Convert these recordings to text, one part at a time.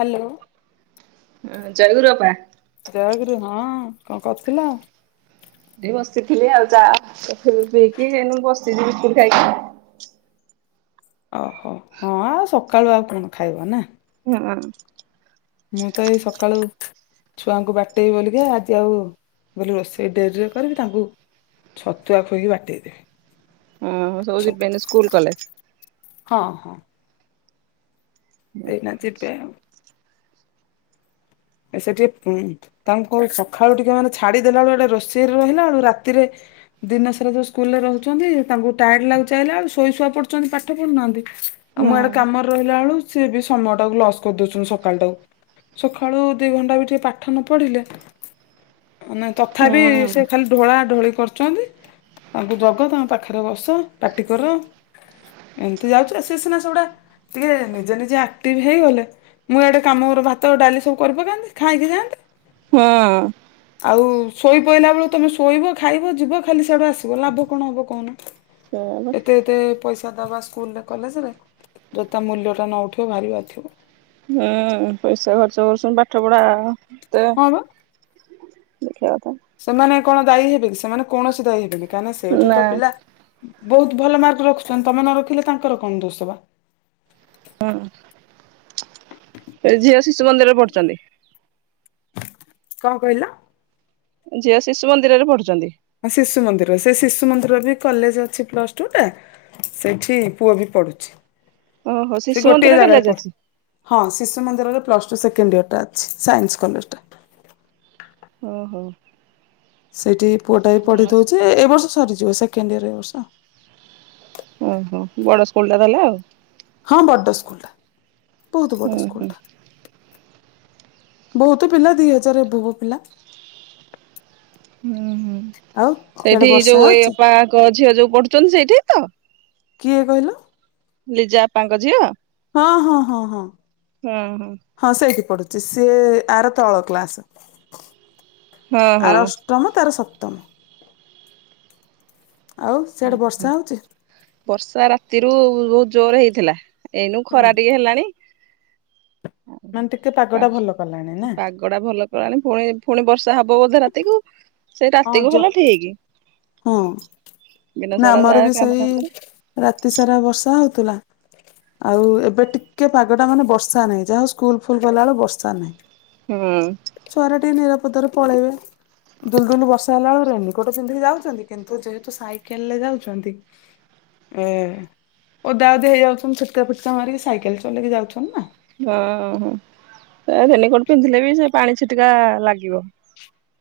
Hello. ଜୟଗୁରୁ ଅପା। ଜୟଗୁରୁ ହଁ। କଣ କରୁଥିଲ? ଏଠି ବସିଥିଲି ଆଉ। ଚା [unintelligible] ପିଇକି ଏଇନୁ ବସିଚି ବିସ୍କୁଟ ଖାଇକି। ଓହୋ। ହଁ ଆଉ ସକାଳୁ ଆଉ କଣ ଖାଇବ ନା। ହୁଁ। ମୁଁ ତ ଏଇ ସକାଳୁ ଛୁଆଙ୍କୁ ବାଟେଇବି ବୋଲିକା, ଆଜି ଆଉ ମୁଁ କହିଲି ରୋଷେଇ ଡେରିରେ କରିବି ତାଙ୍କୁ ଛତୁଆ ଖୋଇକି ବାଟେଇଦେ। ହଁଁ ସବୁ ଯିବେନି ଏଇନେ ସ୍କୁଲ କଲେ ହଁ ହଁ। ଏଇନା ଯିବେ ଆଉ। ସେ ଟିକେ ତାଙ୍କୁ କଣ ସଖାଳୁ ଟିକେ ମାନେ ଛାଡିଦେଲା ବେଳୁ ଇଆଡେ ରୋଷେଇରେ ରହିଲା ବେଳୁ ରାତିରେ ଦିନସାରା ଯୋଉ ସ୍କୁଲରେ ରହୁଛନ୍ତି, ତାଙ୍କୁ ଟାୟାର୍ଡ ଲାଗୁଚି ଆଇଲା ବେଳ କୁ ଶୋଇ ଶୁଆ ପଡୁଛନ୍ତି ପାଠ ପଢୁନାହାନ୍ତି। ଆଉ ହୁଁ। ମୁଁ ଇଆଡେ କାମରେ ରହିଲା ବେଳ କୁ ସିଏ ବି ସମୟ ଟାକୁ ଲସ୍ କରିଦଉଛନ୍ତି ସକାଳ ଟାକୁ। ସକାଳୁ ଦି ଘଣ୍ଟା ବି ଟିକେ ପାଠ ନ ପଢିଲେ ନାଇଁ ହୁଁ ତଥାପି ସେ ଖାଲି ଢୋଳା ଢୋଳି କରୁଚନ୍ତି। ତାଙ୍କୁ ଜଗ ତାଙ୍କ ପାଖରେ ବସ ପାଟି କର। ଏନ୍ତି ଯାଉଚି। ଆ ସିନା ସେଗୁଡା ଟିକେ ନିଜେ ନିଜେ ଆକ୍ଟିଭ ହେଇଗଲେ ମୁଁ ଇଆଡେ କାମ ଗୁରା ଭାତ ଡାଲି ସବୁ କରି ପକାନ୍ତି ଖାଇକି ଯାନ୍ତେ। ହଁ। ଆଉ ଶୋଇ ପଇଲା ବେଳୁ ତମେ ଶୋଇବ ଖାଇବ ଯିବ ଖାଲି ସିଆଡୁ ଆସିବ ଲାଭ କଣ ହବ କହୁନ। ସେଇଆ ପା। ଏତେ ଏତେ ପଇସା ଦବା ସ୍କୁଲରେ କଲେଜ୍ ରେ ଯଦି ତା ମୂଲ୍ୟ ଟା ନ ଉଠିବ ଭାରିି ବାଧିବ। ହୁଁ। ପଇସା ଖର୍ଚ୍ଚ କରୁସନ୍ତି ପାଠ ପଢା ଏତେ ହଁ ବା ଦେଖିବା କଥା। ସେମାନେ କଣ ଦାୟୀ ହେବେ କି, ସେମାନେ କୌଣସି ଦାୟୀ ହେବେନି। କାହିଁକି ନା ସେଇଠୁ ତ ପିଲା ବହୁତ ଭଲ ମାର୍କ ରଖୁଛନ୍ତି। ତମେ ନ ରଖିଲେ ତାଙ୍କର କଣ ଦୋଷ ବା। [unintelligible] ଝିଅ ଶିଶୁ ମନ୍ଦିରରେ ପଢୁଛନ୍ତି। କଣ କହିଲ? ଝିଅ ଶିଶୁ ମନ୍ଦିରରେ ପଢୁଛନ୍ତି। ଶିଶୁ ମନ୍ଦିର ସେ ଶିଶୁ ମନ୍ଦିରର ବି କଲେଜ ଅଛି ପ୍ଲସ ଟୁ ଟା। ସେଇଠି ପୁଅ ବି ପଢୁଛି। ଓହୋ ସେ ଶିଶୁ ମନ୍ଦିର ଗୋଟିଏ କଲେଜ ଜାଗାରେ ପ ଅଛି ହଁ ଶିଶୁ ମନ୍ଦିରର ପ୍ଲସ୍ ଟୁ ସେକେଣ୍ଡ ଇୟରଟା ଅଛି ସାଇନ୍ସ କଲେଜଟା। ଓଁ ହୋ ସେଇଠି ପୁଅଟା ବି ପଢ଼ିଥଉଛଛି ଏ ବର୍ଷ ସରିଯିବ ସେକେଣ୍ଡ ଇୟର୍ ଏ ବର୍ଷ। ଓହୋ ବଡ ସ୍କୁଲ ଟା ହେଲେ ଆଉ? ହଁ ବଡ଼ ସ୍କୁଲଟା ବହୁତ ହୁଁ ବଡ଼ ହୁଁ ସ୍କୁଲଟା। ବହୁତ ପିଲା ଦି ହଜାର ଏଭବ ପିଲା। ହୁଁ ହୁଁ ଆଉ ସିଆଡେ ସେଇଠି ବର୍ଷା ଯୋଉ ଏଇ ହଉଛି ଅପାଙ୍କ ଝିଅ ଯୋଉ ପଢୁଛନ୍ତି ସେଇଠି ତ? କିଏ କହିଲ? ଲିଜା ଅପାଙ୍କ ଝିଅ ହଁ ହଁ ହଁ ହଁ ହଁ ସେଇ ପଢୁଛି ସିଏ ଆର ତଳ କ୍ଲାସ। ହଁ ହଁ। ଆର [unintelligible] ତାର ସପ୍ତମ। ଆଉ ଓୁ ସିଆଡେ ବର୍ଷା ହଁ ହଉଛି ବର୍ଷା ରାତିରୁ ବହୁତ ଜୋର ହେଇଥିଲା। ଏଇନୁ ହୁଁ ଖରା ଟିକେ ହେଲାଣି। ମାନେ ଟିକେ ପାଗ ଟା ଭଲ କଲାଣି ନା? ପାଗଟା ଭଲ କଲାଣି ପୁଣି ପୁଣି ବର୍ଷା ହବ ବୋଧେ ରାତିକୁ ସେଇ ହଁ ରାତିକୁୁ ଯୋ ହେଲା ଠିକ। ହଁ ଦିନ ନା ସାରା ଆମର ଯାହା ବି କାମ ସେଇ ଦାମ କରେ ରାତି ସାରା ବର୍ଷା ହଉଥିଲା। ଆଉ ଏବେ ଟିକେ ପାଗଟା ମାନେ ବର୍ଷା ନାହିଁ ଯାହାଉ ସ୍କୁଲ ଫୁଲ ଗଲାବେଳ ବର୍ଷା ନାହିଁ। ହୁଁ ଛୁଆରେ ଟିକେ ନିରାପଦରେ ପଳେଇବେ। ଦୁଲ ଦୁଲ ବର୍ଷା ହେଲା ବେଳେ ରେନିକୋଟ ପିନ୍ଧି ଯାାଉ କିନ୍ତୁ ଯେହେତୁ ସାଇକେଲରେ ଯାଉଛନ୍ତି ଏ ଓଦା ଓଦି ହେଇଯାଉଛନ୍ତି ଛିଟକା ଫୁଟକା ମାରିକି ସାଇକେଲ ଚଲେଇକି ଯାଉଛନ୍ତି ନା। ଓଁ ହୋ ସେ ରେନିକୋଟ ପିନ୍ଧିଲେ ବି ସେ ପାଣି ଛିଟିକା ଲାଗିବ।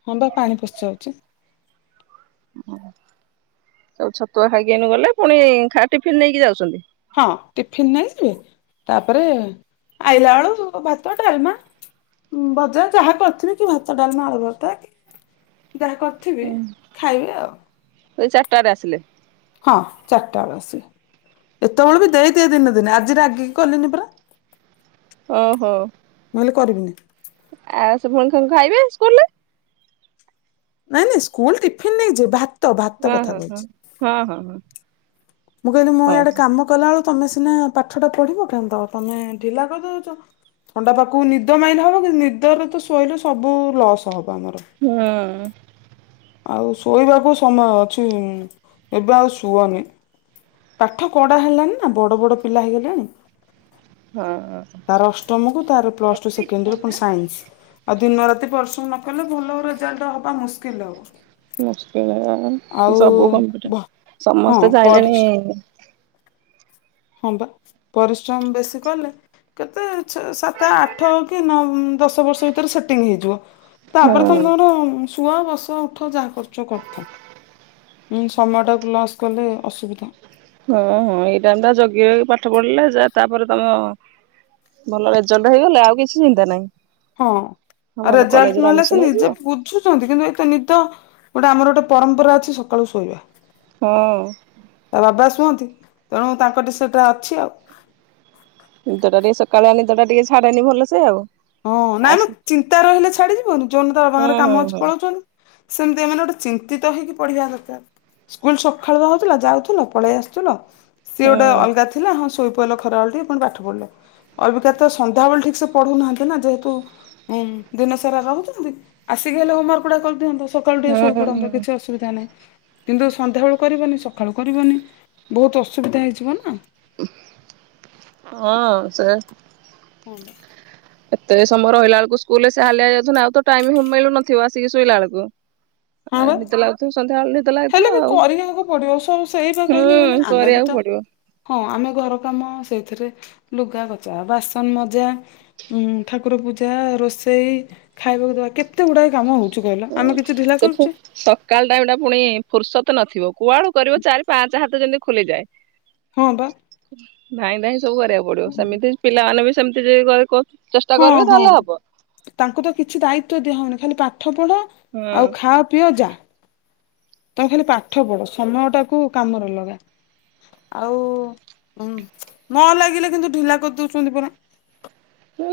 ହଁ ବା ପାଣି ପଶିଯାଉଛି। ଓଉ ଛତୁଆ ଖାଇକି ଏନୁ ଗଲେ ପୁଣି ଖା ଟିଫିନ୍ ନେଇକି ଯାଉଛନ୍ତି। ହଁ ଟିଫିିନ ନେଇଯିବି ତାପରେ ଆଇଲା ବେଳୁ ସେ ଭାତ, ଡାଲମା। ଭଜା ଯାହା କରିଥିବେ କି ଭାତ ଡାଲମା ନା ଆଲୁଭତା କି ଯାହା [unintelligible] ଖାଇବି ଆଉ। ଏଇ ଚାରିଟାରେ ଆସିଲେ। ହଁ ଚାରିଟା ବେଳଳେ ଆସିଲେ। ଏତେବେଳେ ବି ଦେଇଦିଏ ଦିନେ ଦିନେ ଆଜି ରାଗି କି କଲିନି ପରା। ଓହୋ ମୁଁ କହିଲି କରିବିନି। ଆଉ ଶୁଭମ୍ କଣ ଖାଇବେ ସ୍କୁଲ ରେ? ନାଇଁ ନାଇଁ ସ୍କୁଲ ଟିଫିନ୍ ନେଇଯିବି। ଭା ହଁ ହଁ ହ ହଁ ହଁ ହ। ମୁଁ କହିଲି ମୋ ଇଆଡେ କାମ କଲା ବେଳୁ ତମେ ସିନା ପାଠଟା ପଢିବ ତମେତ ଢିଲା କରିଦେଉଛ। ଣ୍ଡା ପାଖକୁ ନିଦ ମାଇଲେ ହେବ କିନ୍ତୁ ନିଦରେ ତ ଶୋଇଲେ ସବୁ ଲସ୍ ହବ ଆମର। ହଁ ଆଉ ଶୋଇବାକୁ ସମୟ ଅଛି ଏବେ ଆଉ ଶୁଅନି। ପାଠ କଡା ହେଲାଣି ନା ବଡ ବଡ ପିଲା ହେଇଗଲାଣି। ହଁ ତାର ଅଷ୍ଟମକୁୁ ତାର ପ୍ଲସ ଟୁ ସେକେଣ୍ଡ ୟୀଅର୍ ପୁଣି ସାଇନ୍ସ। ଆଉ ଦିନ ରାତି ପରିଶ୍ରମ ନ କଲେ ଭଲ ରେଜଲ୍ଟ ହବା ମୁସ୍କିଲ ହେବ। ମୁସ୍କଲ ସବୁ କମ୍ପୁଟର ଭ ହଁ ସମସ୍ତେ ପରିସ୍ ଚାହିଁଲେଣି ହଁ ବା ପରିଶ୍ରମ ବେଶୀ କଲେ କେତେ ସାତ ଆଠ କି ନ ଦଶ ବର୍ଷ ଭିତରେ ସେଟିଂ ହେଇଯିବ ତା ହଁ ପରେ ତମେ ତମର ଶୁଆ ବସ ଉଠ ଯାହା କରୁଛ କରଥା। ସମୟଟାକୁ ଲସ୍ କଲେ ଅସୁବିଧା। ହଁ ହଁ ଏଇଟା ତା ଜଗି ରଖି ପାଠ ପଢିଲେ ଯା ତାପରେ ତମ ଭଲ ରେଜଲ୍ଟ ହେଇଗଲେ ଆଉ କିଛି ଚିନ୍ତା ନାହିଁ। ହଁ ହଁ ଆ ଭଲ ରେଜଲ୍ଟ କଲେଜରେ ନହେଲେ ଆଡମିସନ ସେ ହେଇଯିବ ନିଜେ ବୁଝୁଛନ୍ତି କିନ୍ତୁ ଏଇତ ନିଦ ଗୋଟେ ଆମର ଗୋଟେ ପରମ୍ପରା ଅଛି ସକାଳୁ ଶୋଇବା। ହଁ। ତା ବାବା ଶୁହନ୍ତି ତେଣୁ ତାଙ୍କ ଟିକେ ସେଟା ଅଛି ଆଉ ନିଦଟା ଟିକେ ସକାଳେ ଆ ନିଦଟା ଟିକେ ଛାଡେନି ଭଲ ସେ ଆଉ ହଁ ନାଇଁ ଆସ ମ ଚିନ୍ତା ରହିଲେ ଛାଡିଯିବନି ଯୋଉ ଦିନ ତାର ହୁଁ ବାବାଙ୍କର ହୁଁ କାମ ଅଛି ହୁଁ। ପଳାଉଛନ୍ତି। ସେମିତି ଏମାନେ ଗୋଟେ ଚିନ୍ତିତ ହେଇକି ପଢ଼ିବା ଦରକାର ସ୍କୁଲ ସକାଳୁ ହଉଥିଲା ଯାଉଥିଲ ପଳେଇ ଆସୁଥିଲ ସିଏ ଗୋଟେ ଅଲଗା ହୁଁ ଥିଲା ହଁ ଶୋଇ ପଇଲ ଖରାବେଳ ଟ ପୁଣି ପାଠ ପଢିଲ ଅବିକା ତ ସନ୍ଧ୍ୟାବେଳେ ଠିକ୍ ସେ ପଢୁନାହାନ୍ତି ଯେହେତୁ ଉଁ ଦିନ ସାରା ରହୁଛନ୍ତି ଆସିକି ହେଲେ ହୋମାର୍କ ଗୁଡା କରିଦିଅନ୍ତେ ସକାଳୁ ଟିକେ ହୁଁ ଶୋଇପଡନ୍ତେ ହୁଁ କିଛି ଅସୁବିଧା ନାହିଁ କିନ୍ତୁ ସନ୍ଧ୍ୟାବେେଳୁ କରିବନି ସକାଳୁ କରିବନି ବହୁତ ଅସୁବିଧା ହେଇଯିବ ନା ହଁ ସେ ହୁନ୍ତ [unintelligible] ଏତେ ସମୟ ରହିଲା ବଳକୁ ସ୍କୁଲ ରେ ସେ ହାଲିଆ ହେଇ ଯାଉଛନ୍ତି ଆଉ ତ ଟାଇମ ମିଳୁ ନଥିବ ଆସିକି ଶୋଇଲା ବେଳକୁ ହଁ ଆଉ ବା ନିଦ ଲାଗୁଥିବ ସନ୍ଧ୍ୟାବେଳେ ଲାଗୁଥିବ ହେଲେ ବି ଆଉ କରିବାକୁ ପଡିବ ସବୁ ସେଇ ବା ହୁଁ କହିଲେ ମାନେ ଆମେ ବି କରିବାକୁ ତ ପଡିବ। ହଁ ଆମେ ଘର କାମ ସେଇଥିରେ ଲୁଗା କଚା ବାସନ ମଜା ଉଁ ଠାକୁର ପୂଜା ରୋଷେଇ ଖାଇବାକୁ ଦେବା କେତେ ଗୁଡାକ କାମ ହଉଛି ହୁଁ ଆମ କିଛି ଢିଲା ସେ କରୁଛେ? ସକାଳ ଟାଇମ ଟା ପୁଣି ଫୁର୍ସତ ନଥିବ କୁଆଳୁ କରିବ ଚାରି ପାଞ୍ଚ ହାତ ଯେମିତି ଖୋଲିଯାଏ ହଁ ବା ନାଇଁ ନାଇଁ ସବୁ କରିବାକୁ ପଡିବ ସେମିତି ପିଲାମାନେ ବି ସେମିତି ଯେ ହଁ ହଁ ତାଙ୍କୁ ତ କିଛି ଦାୟିତ୍ଵ ଦିଆ ହଉନି ଖାଲି ପାଠ ପଢା ଆଉ ହୁଁ ଖାଅ ପିଅ ଯା ତମେ ଖାଲି ପାଠ ପଢ ସମୟ ଟାକୁ କାମରେ ଲଗା ଆଉ ଉ ନ ଲାଗିଲେ କିନ୍ତୁ ଢିଲା କରିଦଉଛନ୍ତି ପରା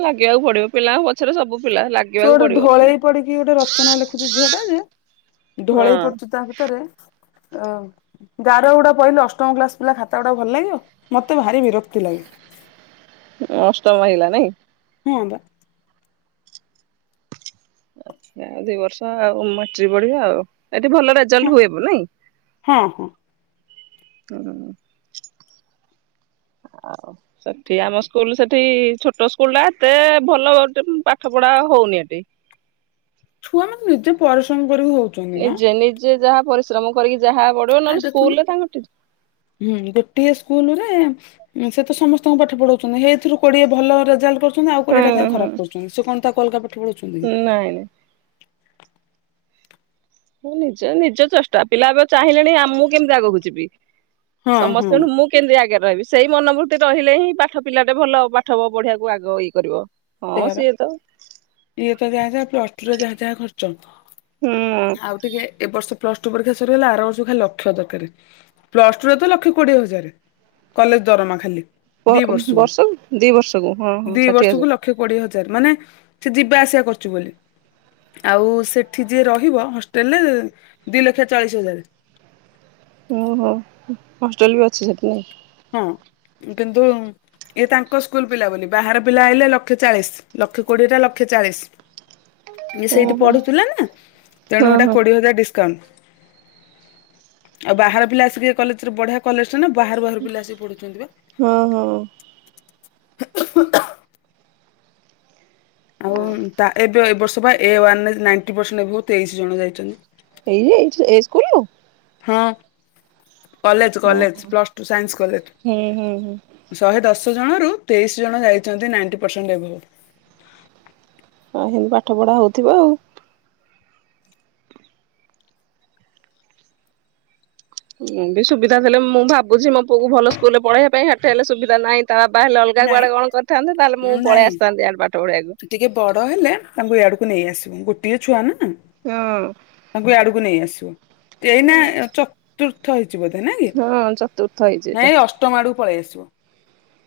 ଲାଗିବାକୁ ପଡିବ ପିଲାଙ୍କ ପଛରେ ସବୁ ପିଲା ଲାଗି ସେ ଗୋଟେ ଢଳେଇ ପଡିକି ଗୋଟେ ରଚନା ଲେଖୁଛି ଝିଅ ଟା ଯେ ଢଳେଇ ହଁ ପଡ଼ୁଚି ତା ଭିତରେ ଅ ଗାର ଗୁଡା ପହିଲେ ଅଷ୍ଟମ କ୍ଲାସ ପିଲା ଖାତା ଗୁଡା ଭଲ ଲାଗିବ ମତେ ଭାରି ବିରକ୍ତି ଲାଗେ। ଅଷ୍ଟମ ହେଇ ଗଲା ନାଇଁ? ହଁ ବା। ଆଛା ଦି ବର୍ଷ ଆଉ ମାଟ୍ରିକ ବଢିବା ଆଉ ଏଠି ଭଲ ରେଜଲ୍ଟ ହୁଏ ହବ ନାଇଁ। ହଁ ହଁ। ହୁଁ ହୁଁ ହୁଁ। ଆଉ ସେଠି ଆମ ସ୍କୁଲ ସେଠି ଛୋଟ ସ୍କୁଲ ଟା ଏତେ ଭଲ ପାଠ ପଢା ହଉନି ଏଠି। ଛୁଆମାନେ ନିଜେ ପରିଶ୍ରମ କରିକ ହଉ ନିଜେ ନିଜେ ଯାହା ପରିଶ୍ରମ କରିକି ଯାହା ପଢିବ ଆଉ ନହେଲେ ଦେଖୁନୁ। ସ୍କୁଲରେ ତାଙ୍କ ଟି ହୁଁ ଗୋଟିଏ ସ୍କୁଲ ରେ ଉଁ ସେ ତ ସମସ୍ତଙ୍କୁ ପାଠ ପଢାଉଛନ୍ତି ହେଇଥିରୁ କୋଡିଏ ଭଲ ରେଜଲ୍ଟ କର ଛନ୍ତି ଆଉ କୋଡ଼ିଏ ଟା କାଇଁ ହୁଁ। ଖରାପ କରୁଛନ୍ତି ସେ କଣ ତାକୁ ଅଲଗା ପାଠ ପଢଉଛନ୍ତି କି? ନାଇଁ ନାଇଁ। ନିଜ ନିଜ ଚେଷ୍ଟା ପିଲା ଏବେ ଚାହିଁଲେଣି ଆ ମୁଁ କେମିତି ଆଗକୁ ଯିବି ହଁ ହଁ ସମସ୍ତେଠୁଁ ମୁଁ କେମିତି ଆଗରେ ରହିବି ସେଇ ମନୋବୂର୍ତ୍ତି ରହିଲେ ହିଁ ପାଠ ପିଲା ଟେ ଭଲ ପାଠ ପଢିଆକୁ ଆଗ ଇଏ କରିବ। ସେଇଆ ହଁ ବା। ସିଏ ତ ଇଏ ତ ଯାହା ଯାହା ପ୍ଳସ ଟୁ ରେ ଯାହା ଯାହା ଖର୍ଚ୍ଚ ହୁଁ ଆଉ ଟିକେ ଏ ବର୍ଷ ପ୍ଲସ ଟୁ ପରୀକ୍ଷା ସରିଗଲା ଆର ବର୍ଷକୁ ଖାଲି ଲକ୍ଷ ଦରକାରେ ପ୍ଲସ ଟୁରେ ତ ଲକ୍ଷେ କୋଡିଏ ହଜାରେ। କଲେଜ ଦରମା ଖାଲି। ବ ବର୍ଷକୁ ଦି ବର୍ଷକୁ ହଁ ହଁ ଦି ଷାଠିଏ ବର୍ଷକୁ ହଜାର। ଲକ୍ଷେ କୋଡିଏ ହଜାର ମାନେ ସିଏ ଯିବା ଆସିବା କରୁଛୁ ବୋଲି ଆଉ ସେଠି ଯିଏ ରହିବ ହଷ୍ଟେଲରେ ଦିଇ ଲକ୍ଷେ ଚାଳିଶି ହଜାରେ। ଓହୋ ହଷ୍ଟେଲ ବି ଅଛି ସେଠି ନାଇଁ! ହଁ କିନ୍ତୁ ଇଏ ତାଙ୍କ ସ୍କୁଲ ପିଲା ବୋଲି ବାହାର ପିଲା ଆଇଲେ ଲକ୍ଷେ ଚାଳିଶ ଲକ୍ଷେ କୋଡ଼ିଏଟା ଲକ୍ଷେ ଚାଳିଶ ଇଏ ଓହୋ ସେଇଠି ପଢୁଥିଲା ତେଣୁ ହଁ ହେଇଟା ହଁ କୋଡିଏ ହଜାର ଡିସକାଉଣ୍ଟ। ଆଉ ବାହାର ପିଲା ଆସିକି ଏ କଲେଜରେ ବଢିଆ କଲେଜ ଟା ନା ବାହାରୁ ବାହାରୁ ପିଲା ଆସିକି ପଢୁଛନ୍ତି ବା। ହଁ ହଁ। [unintelligible] ଆଉ ଏଇ ଉଁ ତା ଏବେ ଏ ବର୍ଷ ବା ଏ ୱାନରେ ନାଇଣ୍ଟ ପରସେଣ୍ଟ ଏବଭ୍ ତେଇଶି ଜଣ ଯାଇଛନ୍ତି। ଏଇ ଯେ ଏଇ ଚ ଏଇ ସ୍କୁଲରୁ? ହଁ କଲେଜ ହଁ। College plus two science college. ହୁଁ ହୁଁ ହୁଁ ଶହେ ଦଶ ଜଣରୁ ତେଇଶ ଜଣ ଯାଇଛନ୍ତି ନାଇଣ୍ଟି ପରସେଣ୍ଟ ଏଭବ। ହଁ ସେମିତି ପାଠ ପଢ଼ା ହଉଥିବ ଆଉ। ମୁଁ ବି ସୁବିଧା ଥିଲେ ମୁଁ ଭାବୁଛି ମୋ ପୁଅକୁ ଭଲ ସ୍କୁଲରେ ପଢେଇବା ପାଇଁ ଏଠି ହେଲେ ସୁବିଧା ନାହିଁ ତା ବାବା ହେଲେ ଅଲଗା ନାଇଁ କୁଆଡେ କଣ କରିଥାନ୍ତେ ତାହେଲେ ମୁଁ ନାଇଁ ପଳେଇ ଆସିଥାନ୍ତି ଇଆଡେ ପାଠ ପଢେଇବାକୁ। ଟିକେ ବଡ ହେଲେ ତାଙ୍କୁ ଇଆଡକୁ ନେଇ ଆସିବେ ଗୋଟିଏ ଛୁଆ ନା। ହଁ। ତାଙ୍କୁ ଇଆଡକୁ ନେଇ ଆସିବ ଏଇନା ଚ ତୁର୍ଥ ହେଇଛି ବୋଧେ ନା କି ହଁ ଚତୁର୍ଥ ହେଇଛି ଏଇଟା ନାଇଁ ଅଷ୍ ଷ୍ଟମ ଆଡକୁ ପଳେଇ ଆସିବ।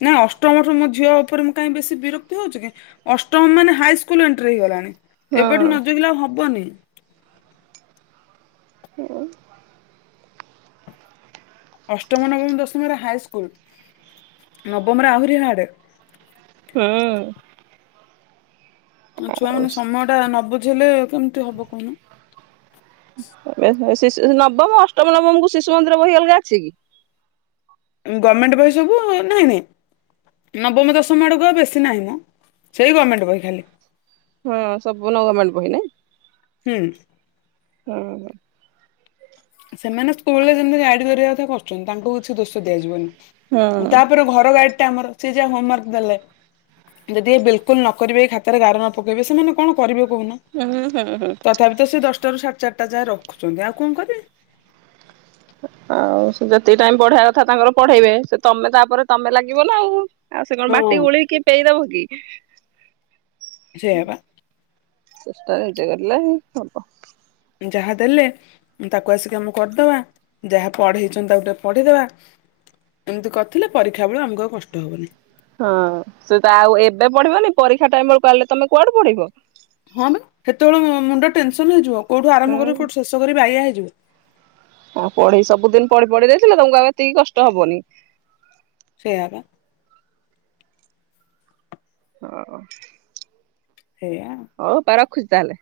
ନା ଅଷ୍ଟମ ଠୁ ମୋ ଝିଅ ଉପରେ ମୁଁ କାହିଁ ବେଶୀ ବିରକ୍ତି ହଉଛି କି ଅଷ୍ଟମ ମାନେ ହାଇସ୍କୁଲ ଏଣ୍ଟ୍ରି ହେଇଗଲାଣି ହଁ ଏବେଠୁ ନଜଗିଲେ ଆଉ ହବନି। ହୁଁ। ଅଷ୍ଟମ, ନବମ, ଦଶମରେ ହାଇସ୍କୁଲ ନବମରେ ଆହୁରି ହାଡେ। ହୁଁ। ଅ ଛୁଆମାନେ ଆଉ ସମୟଟା ନ ବୁଝେଇଲେ କେମିତି ହବ କହୁନ। [unintelligible] ଶିଶ୍ ନବମ, ଅଷ୍ଟମ ନବମକୁ ଶିଶୁ ମନ୍ଦିର ବହି ଅଲଗା ଅଛି କି? ଗମେଣ୍ଟ ବହି ସବୁ ଏ ନାହିଁ ନାଇଁ। ନବମ ଦଶମ ଆଡ଼କୁ ଆଉ ବେଶୀ ନାହିଁ ମ, ସେଇ ଗଭର୍ଣ୍ଣମେଣ୍ଟ ବହି ଖାଲି। ହଁ ସବୁ ନ ଗର୍ଣମେଣ୍ଟ ବହି ନା। ହୁଁ। ହଁ। ସେମାନେ ସ୍କୁଲ ରେ ଯେମିତି ଗାଡି କରିବା କଥା କରୁଛନ୍ତି ତାଙ୍କୁ କିଛି ଦୋଷ ଦିଆଯିବନି। ହଁ ତାପରେ ଘର ଗାଡି ଟା ଆମର ସେ ଯା ହୋମୱାର୍କ ଦେଲେ। ଯଦି ଏ ବିଲକୁଲ ନ କରିବେ ଖାତାରେ ଗାର ନ ପକାଇବେ ସେମାନେ କଣ କରିବେ କହୁନ। ହୁଁ ହୁଁ ହୁଁ। ତଥାପି ତ ସେ ଦଶଟାରୁ ସାଢ଼େ ଚାରିଟା ଯାଁଏ ରଖୁଛନ୍ତି ଆଉ କଣ କରିବେ। ଆଉ ସେ ଯେତିକି ଟାଇମ ପଢେଇବେ କଥା ତାଙ୍କର ପଢେଇବେ ସେ ତମେ ତାପରେ ତମେ ଲାଗିବ ନା ଆଉ। ଆଉ ସେ କଣ ହଁ ବାଟି ଗୋଲେଇକି କିଏ ପିଏଇଦବ କି? ସେଇଆ ବା ଚେଷ୍ଟା ନିଜେ କରିଲେ ହବ। ଯାହାଦେଲେ ତାକୁ ଆସିକି ଆମ କରିଦବା, ଯାହା ପଢେଇଛନ୍ତି ତାକୁ ଟିକେ ପଢେଇଦବା। ଏମିତି କରିଥିଲେ ପରୀକ୍ଷା ବେଳେ ଆମକୁ ଆଉ କଷ୍ଟ ହବନି। ହଁ ସେ ତ ଆଉ ଏବେ ପଢିବନି ପରୀକ୍ଷା ଟାଇମ ବେଳକୁ ବାହାରିଲେ ତମେ କୁଆଡୁ ପଢିବ। ହଁ ବା ସେତେବେଳେ ମୁଣ୍ଡ ଟେନସନ ହେଇଯିବ କୋଉଠୁ ଆରମ୍ଭ ହୁଁ କରିବ କୋଉଠୁ ଶେଷ କରିିବି ବାୟା ହେଇଯିବ। ହଁ ପଢେଇ ସବୁଦିନ ପଢି ପଢି ଦେଇଥିଲେ ତମକୁ ଆଉ ଏତିକି କଷ୍ଟ ହବନି। ସେଇଆ ବା। ହଁ। ସେଇଆ। ହଉ ବା ରଖୁଛି ତାହେଲେ।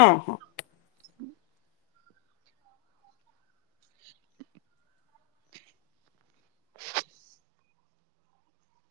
ହଁ ହଁ। ହୁଁ। [unintelligible]